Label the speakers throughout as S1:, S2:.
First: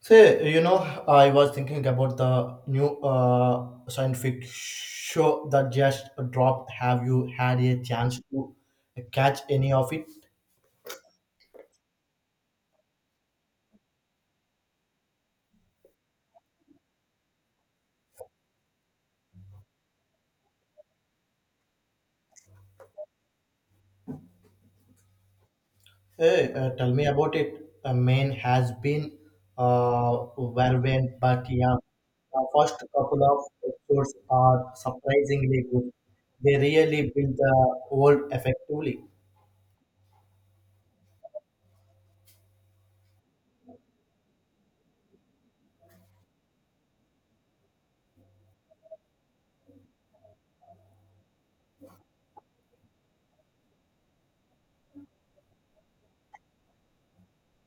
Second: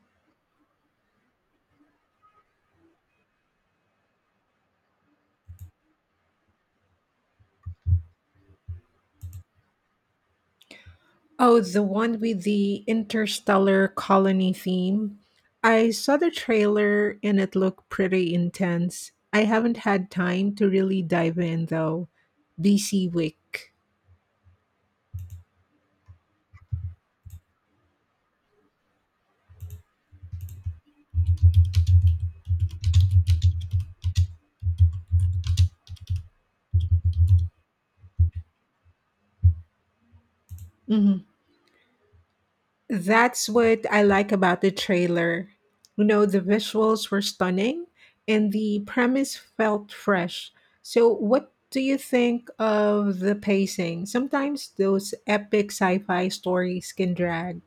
S1: Say, I was thinking about the new scientific show that just dropped. Have you had a chance to catch any of it?
S2: Oh, the one with the interstellar colony theme. I saw the trailer and it looked pretty intense. I haven't had time to really dive in though. BC Wick.
S1: Hey, tell me about it. Maine has been relevant, but yeah, the first couple of episodes are surprisingly good. They really build the world effectively.
S2: Mhm. That's what I like about the trailer. You know, the visuals were stunning and the premise felt fresh. So, what do you think of the pacing? Sometimes those epic sci fi stories can drag.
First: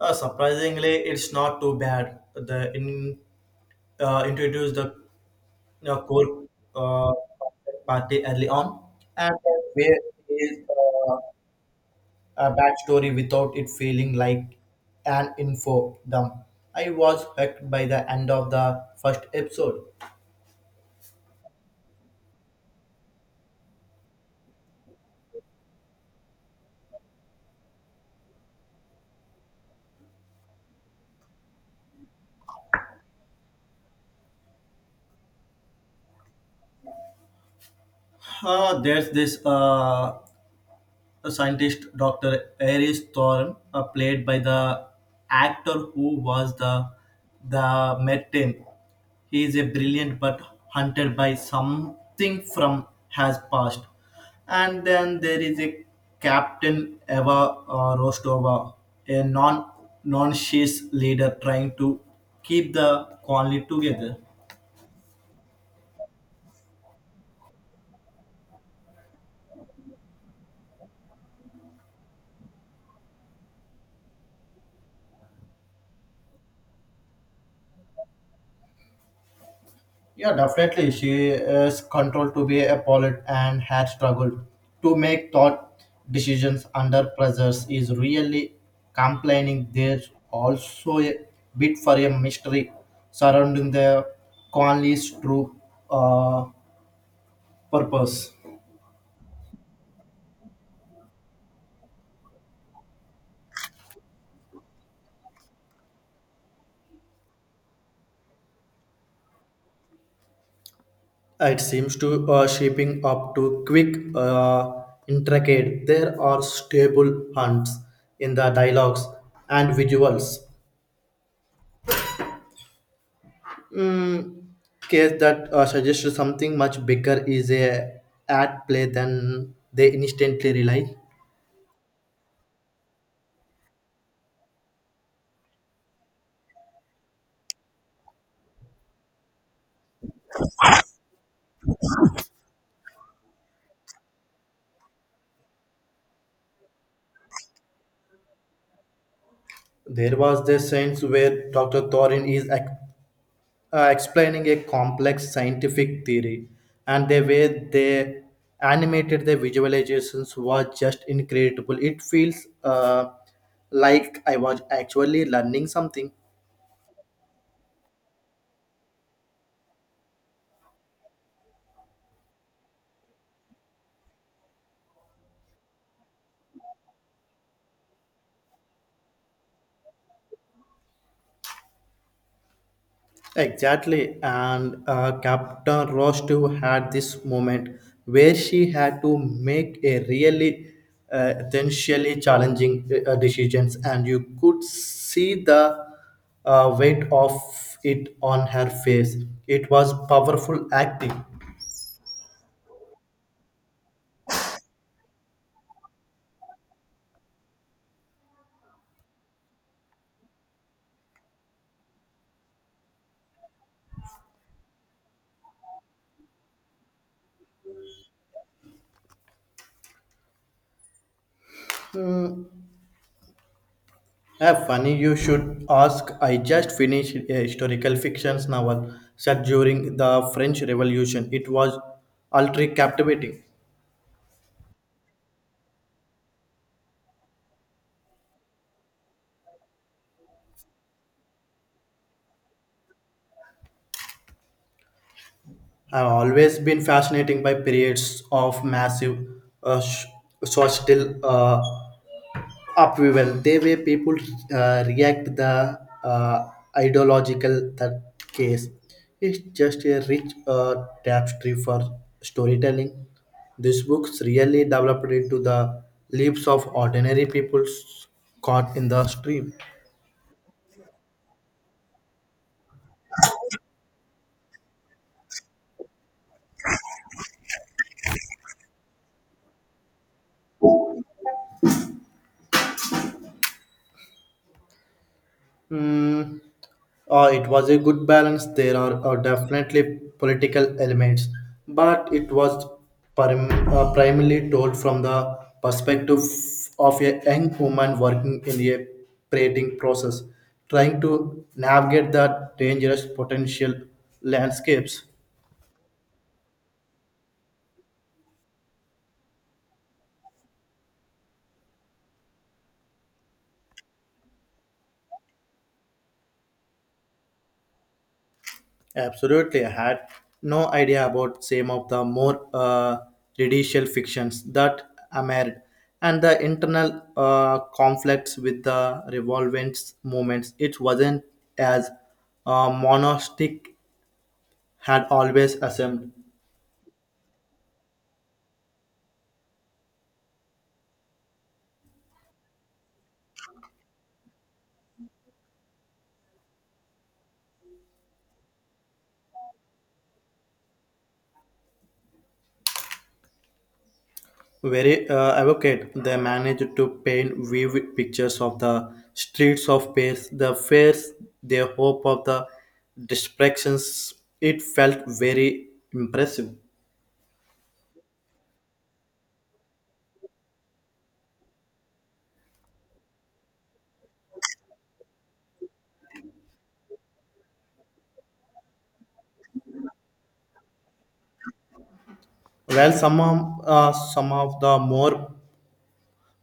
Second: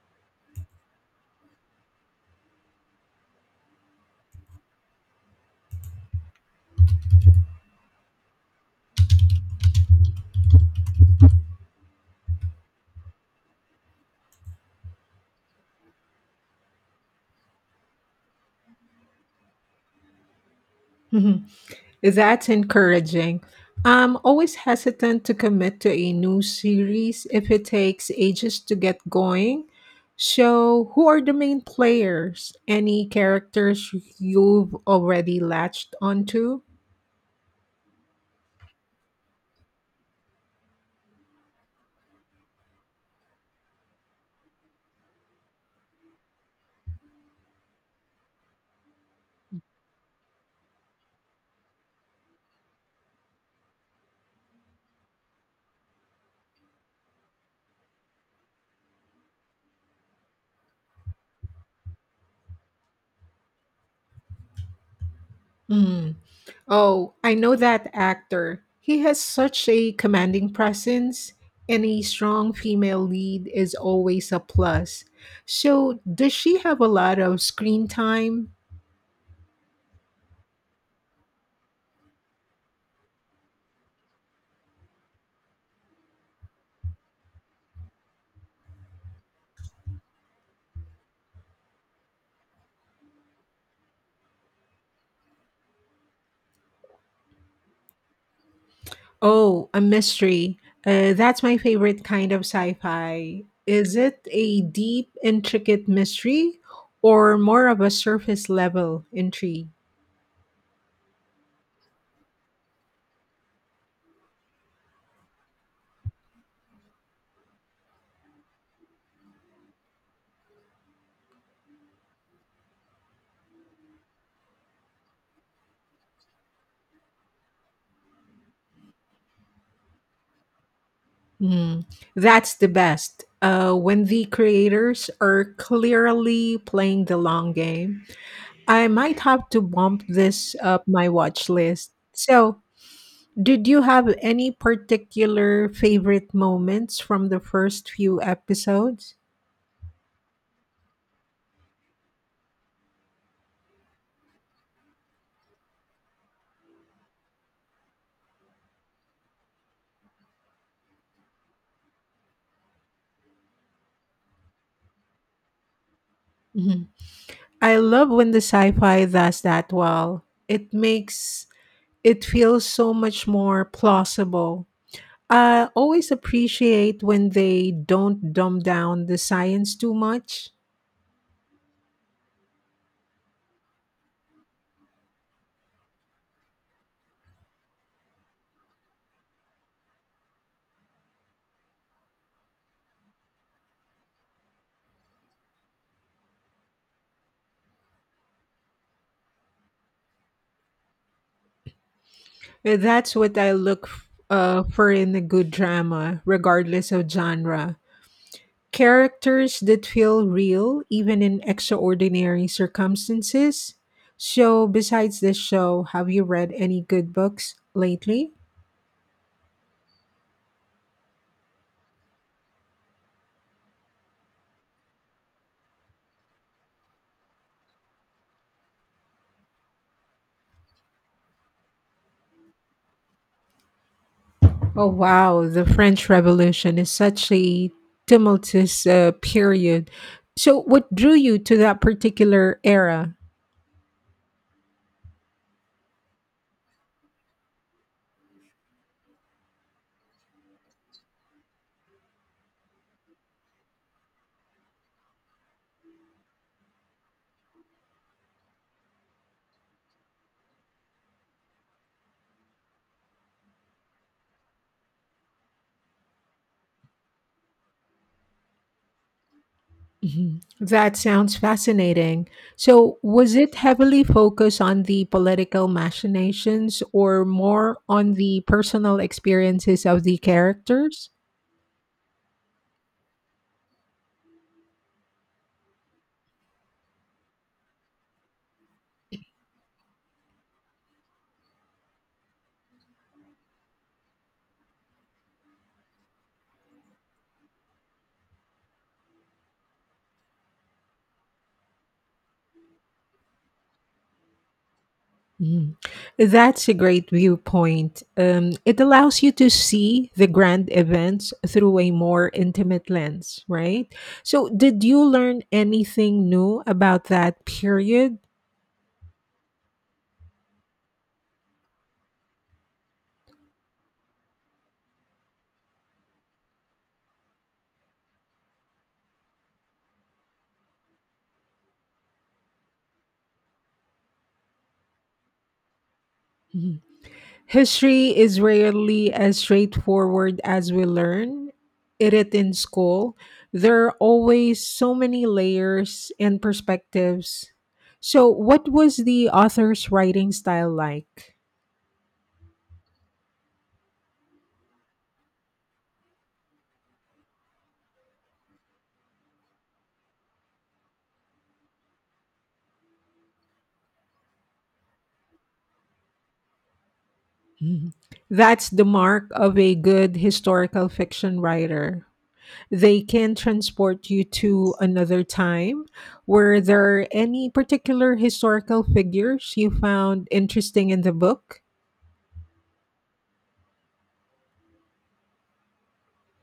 S1: Surprisingly, it's not too bad. The in Introduce the core uh, party early on, and then where is a backstory without it feeling like an info dump. I was hooked by the end of the first episode.
S2: Mhm. That's encouraging. I'm always hesitant to commit to a new series if it takes ages to get going. So, who are the main players? Any characters you've already latched onto?
S1: There's this a scientist Dr. Aries Thorne, played by the actor who was the Merton. He is a brilliant but hunted by something from has past. And then there is a Captain Eva Rostova, a non she's leader trying to keep the colony together.
S2: Hmm. Oh, I know that actor. He has such a commanding presence, and a strong female lead is always a plus. So, does she have a lot of screen time?
S1: Yeah, definitely. She is controlled to be a poet and had struggled to make thought decisions under pressures is really complaining. There's also a bit for a mystery surrounding the Conley's true uh, purpose.
S2: Oh, a mystery. That's my favorite kind of sci fi. Is it a deep, intricate mystery or more of a surface level intrigue?
S1: It seems to shaping up to quick, intricate. There are stable hunts in the dialogues and visuals. mm, Case that suggests something much bigger is at play than they instantly realize.
S2: Mm, that's the best. When the creators are clearly playing the long game. I might have to bump this up my watch list. So, did you have any particular favorite moments from the first few episodes?
S1: There was the sense where Dr. Thorin is explaining a complex scientific theory, and the way they animated the visualizations was just incredible. It feels like I was actually learning something.
S2: Mhm. I love when the sci-fi does that well. It makes it feel so much more plausible. I always appreciate when they don't dumb down the science too much.
S1: Exactly, and Captain Rostu had this moment where she had to make a really essentially challenging decisions, and you could see the weight of it on her face. It was powerful acting.
S2: That's what I for in a good drama, regardless of genre. Characters that feel real, even in extraordinary circumstances. So, besides this show, have you read any good books lately?
S1: Yeah, funny you should ask. I just finished a historical fiction novel set during the French Revolution. It was utterly captivating.
S2: Oh, wow. The French Revolution is such a tumultuous period. So, what drew you to that particular era?
S1: I've always been fascinated by periods of massive uh, sh- social upheaval, the way people react to the ideological that case. It's just a rich tapestry for storytelling. These books really developed into the lives of ordinary people caught in the stream.
S2: Mhm. That sounds fascinating. So, was it heavily focused on the political machinations or more on the personal experiences of the characters?
S1: Mm, it was a good balance. There are definitely political elements, but it was primarily told from the perspective of a young woman working in a creating process, trying to navigate the dangerous potential landscapes.
S2: Mm. That's a great viewpoint. It allows you to see the grand events through a more intimate lens, right? So, did you learn anything new about that period?
S1: Absolutely, I had no idea about some of the more judicial fictions that emerged, and the internal conflicts with the revolvent movements. It wasn't as monastic had always assumed.
S2: Mm-hmm. History is rarely as straightforward as we learn it in school. There are always so many layers and perspectives. So, what was the author's writing style like?
S1: Very advocate, they managed to paint vivid pictures of the streets of Paris, the fears, their hope of the distractions. It felt very impressive.
S2: Mhm. That's the mark of a good historical fiction writer, they can transport you to another time. Were there any particular historical figures you found interesting in the book?
S1: Well, some of the more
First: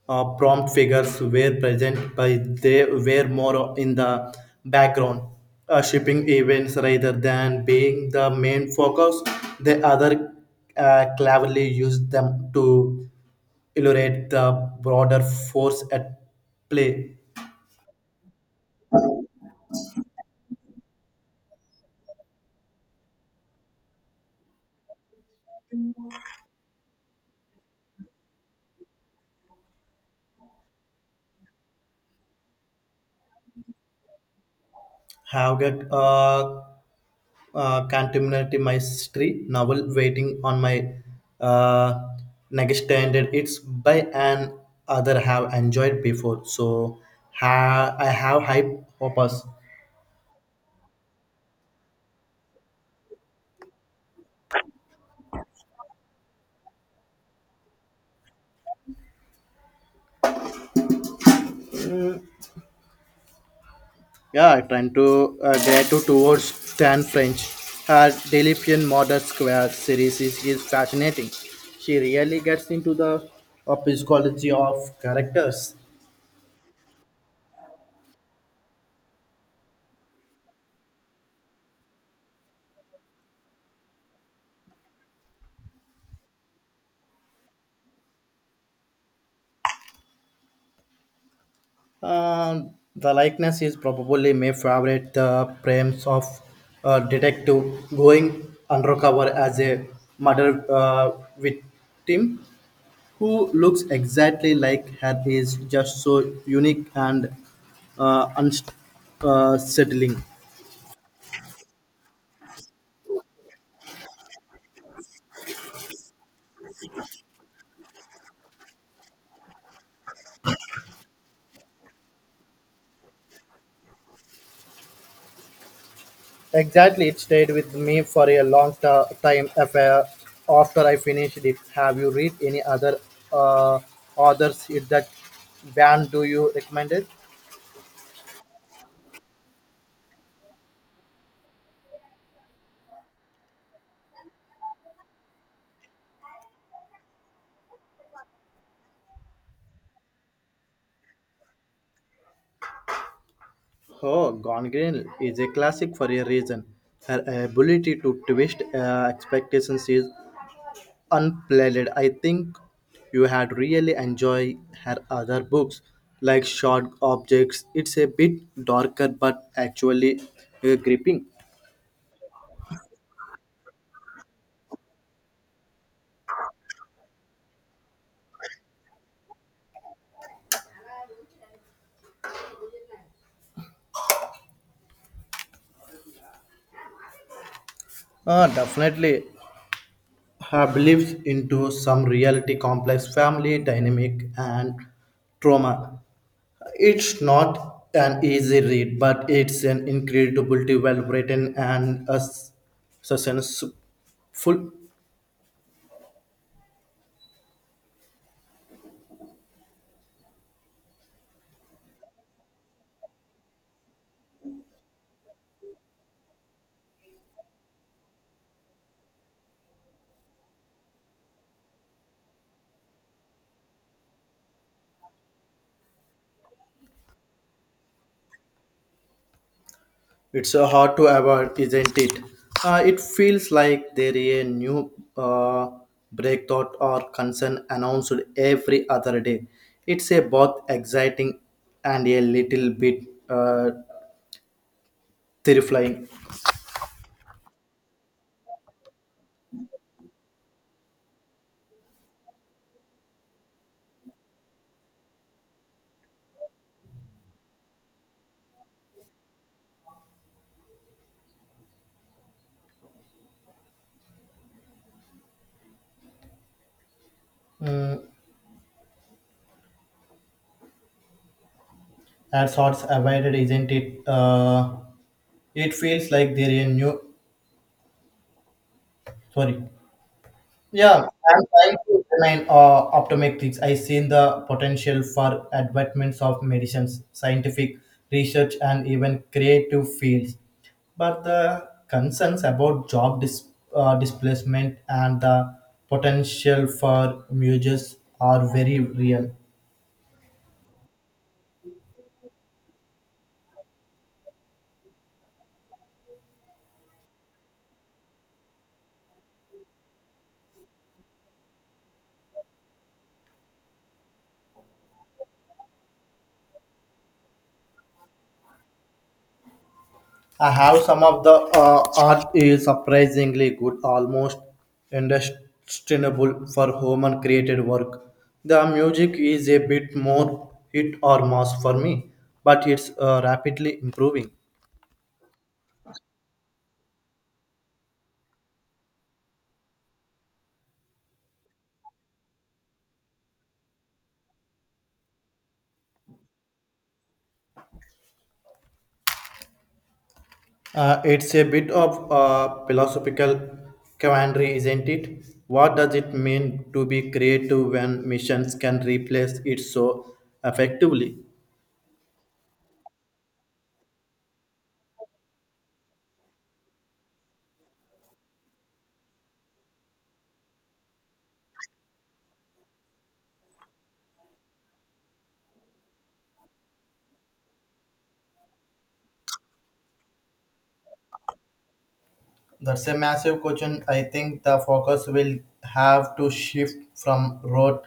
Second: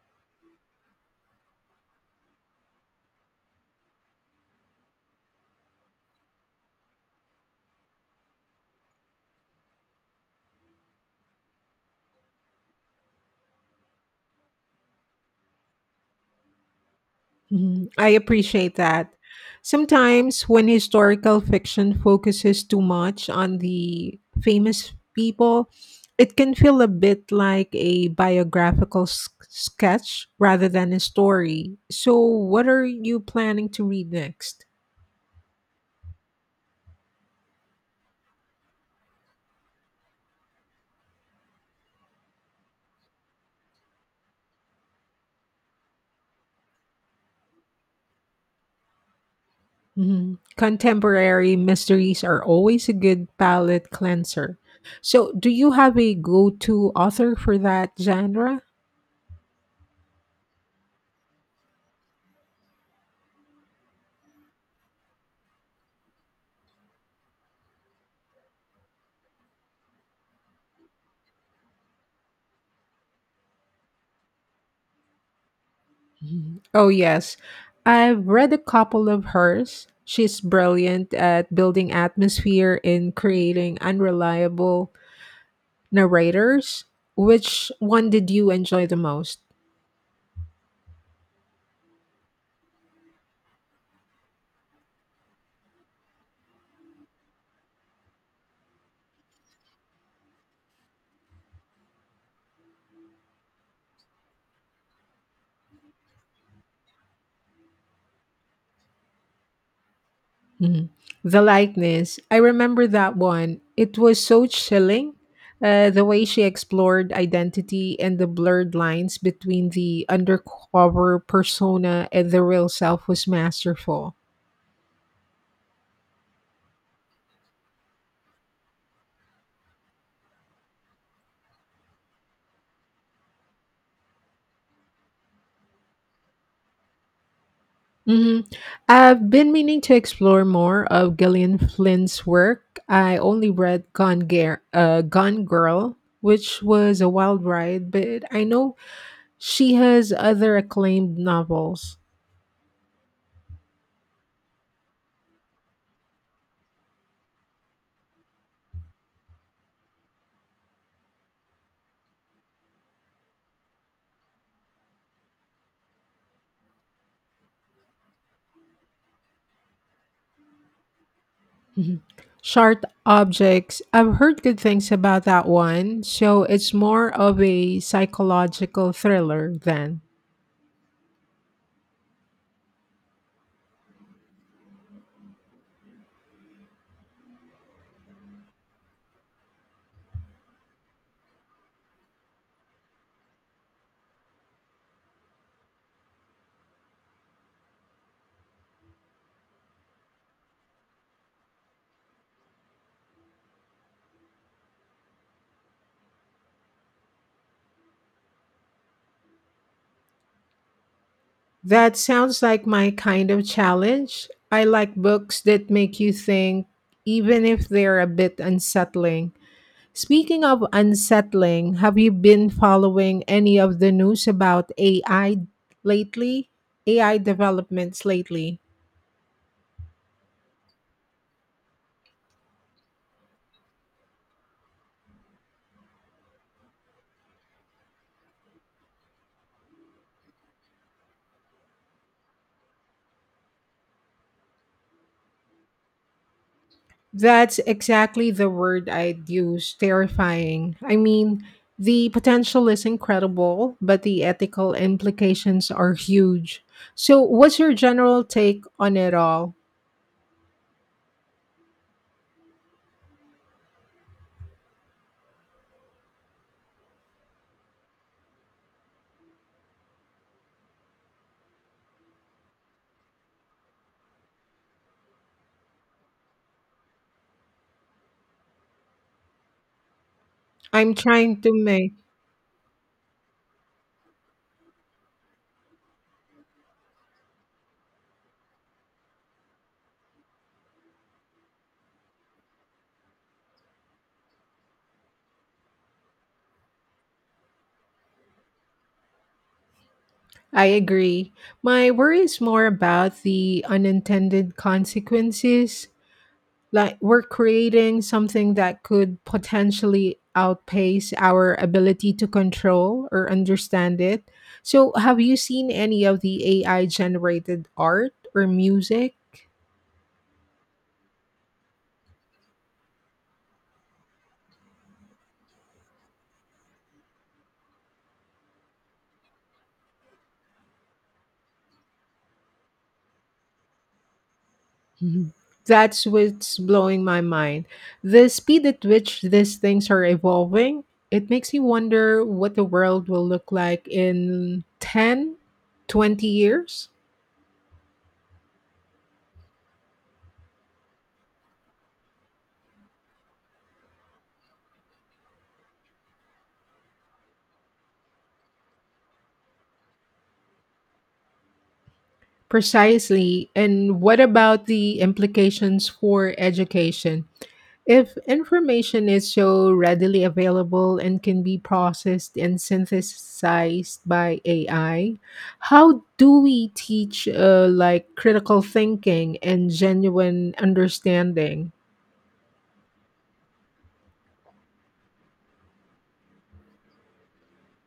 S1: prompt figures were present, but they were more in the background, shipping events rather than being the main focus. The other cleverly used them to illustrate the broader force at play.
S2: Mhm. I appreciate that. Sometimes, when historical fiction focuses too much on the famous people, it can feel a bit like a sketch rather than a story. So, what are you planning to read next?
S1: Have get contemporary mystery novel waiting on my uh, next standard. It's by an other have enjoyed before, so I have high hopes.
S2: Mhm. Contemporary mysteries are always a good palate cleanser. So, do you have a go to author for that genre?
S1: Yeah, trying to gratitude towards Stan French. Her Delipian Modern Square series is fascinating. She really gets into the psychology of characters.
S2: Mhm. Oh, yes. I've read a couple of hers. She's brilliant at building atmosphere and creating unreliable narrators. Which one did you enjoy the most?
S1: Uh, the likeness is probably my favorite. The premise of a detective going undercover as a murder victim who looks exactly like her is just so unique and unsettling. Settling.
S2: Mhm. The likeness. I remember that one. It was so chilling. The way she explored identity and the blurred lines between the undercover persona and the real self was masterful.
S1: Exactly, it stayed with me for a long time affair after I finished it. Have you read any other uh, authors that band do you recommend it?
S2: Hmm. I've been meaning to explore more of Gillian Flynn's work. I only read Gone Girl, which was a wild ride, but I know she has other acclaimed novels.
S1: Oh, Gone Girl is a classic for a reason. Her ability to twist expectations is unparalleled. I think you had really enjoyed her other books, like Short Objects. It's a bit darker, but actually gripping.
S2: Mhm. Sharp Objects. I've heard good things about that one, so it's more of a psychological thriller then.
S1: Definitely, her beliefs into some reality complex family dynamic and trauma. It's not an easy read, but it's an incredibly well written and a suspenseful.
S2: That sounds like my kind of challenge. I like books that make you think, even if they're a bit unsettling. Speaking of unsettling, have you been following any of the news about AI lately? AI developments lately?
S1: It's hard to avoid, isn't it? It feels like there is a new breakthrough or concern announced every other day. It's a both exciting and a little bit uh, terrifying.
S2: That's exactly the word I'd use, terrifying. I mean, the potential is incredible, but the ethical implications are huge. So, what's your general take on it all?
S1: Mm, at sorts avoided, isn't it? It feels like there is a new, sorry.
S2: I'm
S1: Yeah, I'm
S2: trying to
S1: trying
S2: make.
S1: to remain optimistic. I see the potential for advancements of medicines, scientific research, and even creative fields. But the concerns about job displacement and the potential for mergers are very real.
S2: I agree. My worry is more about the unintended consequences, like we're creating something that could potentially outpace our ability to control or understand it. So, have you seen any of the AI generated art or music?
S1: I have some of the art is surprisingly good, almost indistinguishable for human created work. The music is a bit more hit or miss for me, but it's rapidly improving.
S2: That's what's blowing my mind. The speed at which these things are evolving, it makes me wonder what the world will look like in 10, 20 years.
S1: It's a bit of philosophical quandary, isn't it? What does it mean to be creative when missions can replace it so effectively?
S2: Precisely. And what about the implications for education? If information is so readily available and can be processed and synthesized by AI, how do we teach like critical thinking and genuine understanding?
S1: That's a massive question. I think the focus will have to shift from rote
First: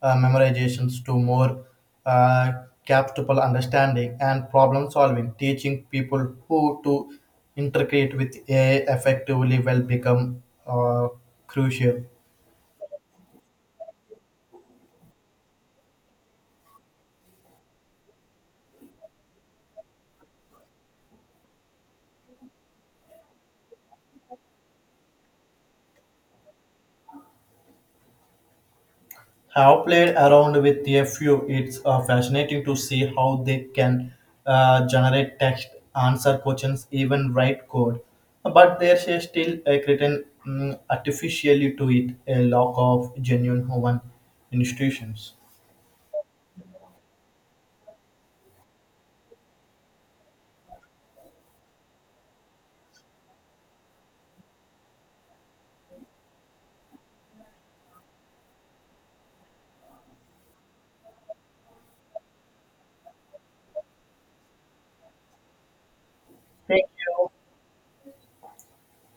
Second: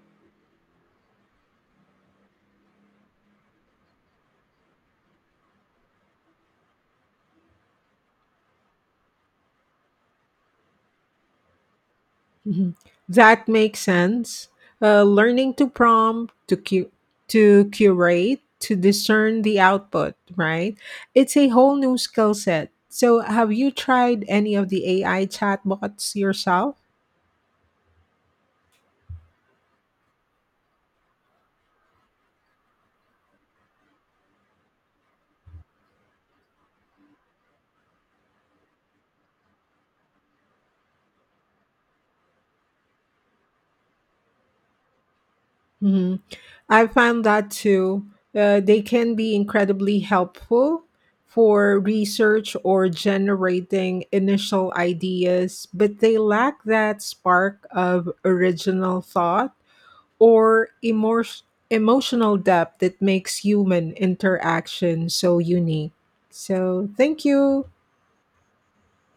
S1: memorizations to more uh, captable understanding and problem solving, teaching people who to integrate with AI effectively will become crucial.
S2: Mhm. That makes sense. Learning to prompt, to curate, to discern the output, right? It's a whole new skill set. So, have you tried any of the AI chatbots yourself?
S1: Have played around with a few. It's fascinating to see how they can generate text, answer questions, even write code. But there's a still a certain artificially to it a lack of genuine human institutions.
S2: Hmm. I found that too. They can be incredibly helpful for research or generating initial ideas, but they lack that spark of original thought or emor emotional depth that makes human interaction so unique. So, thank you.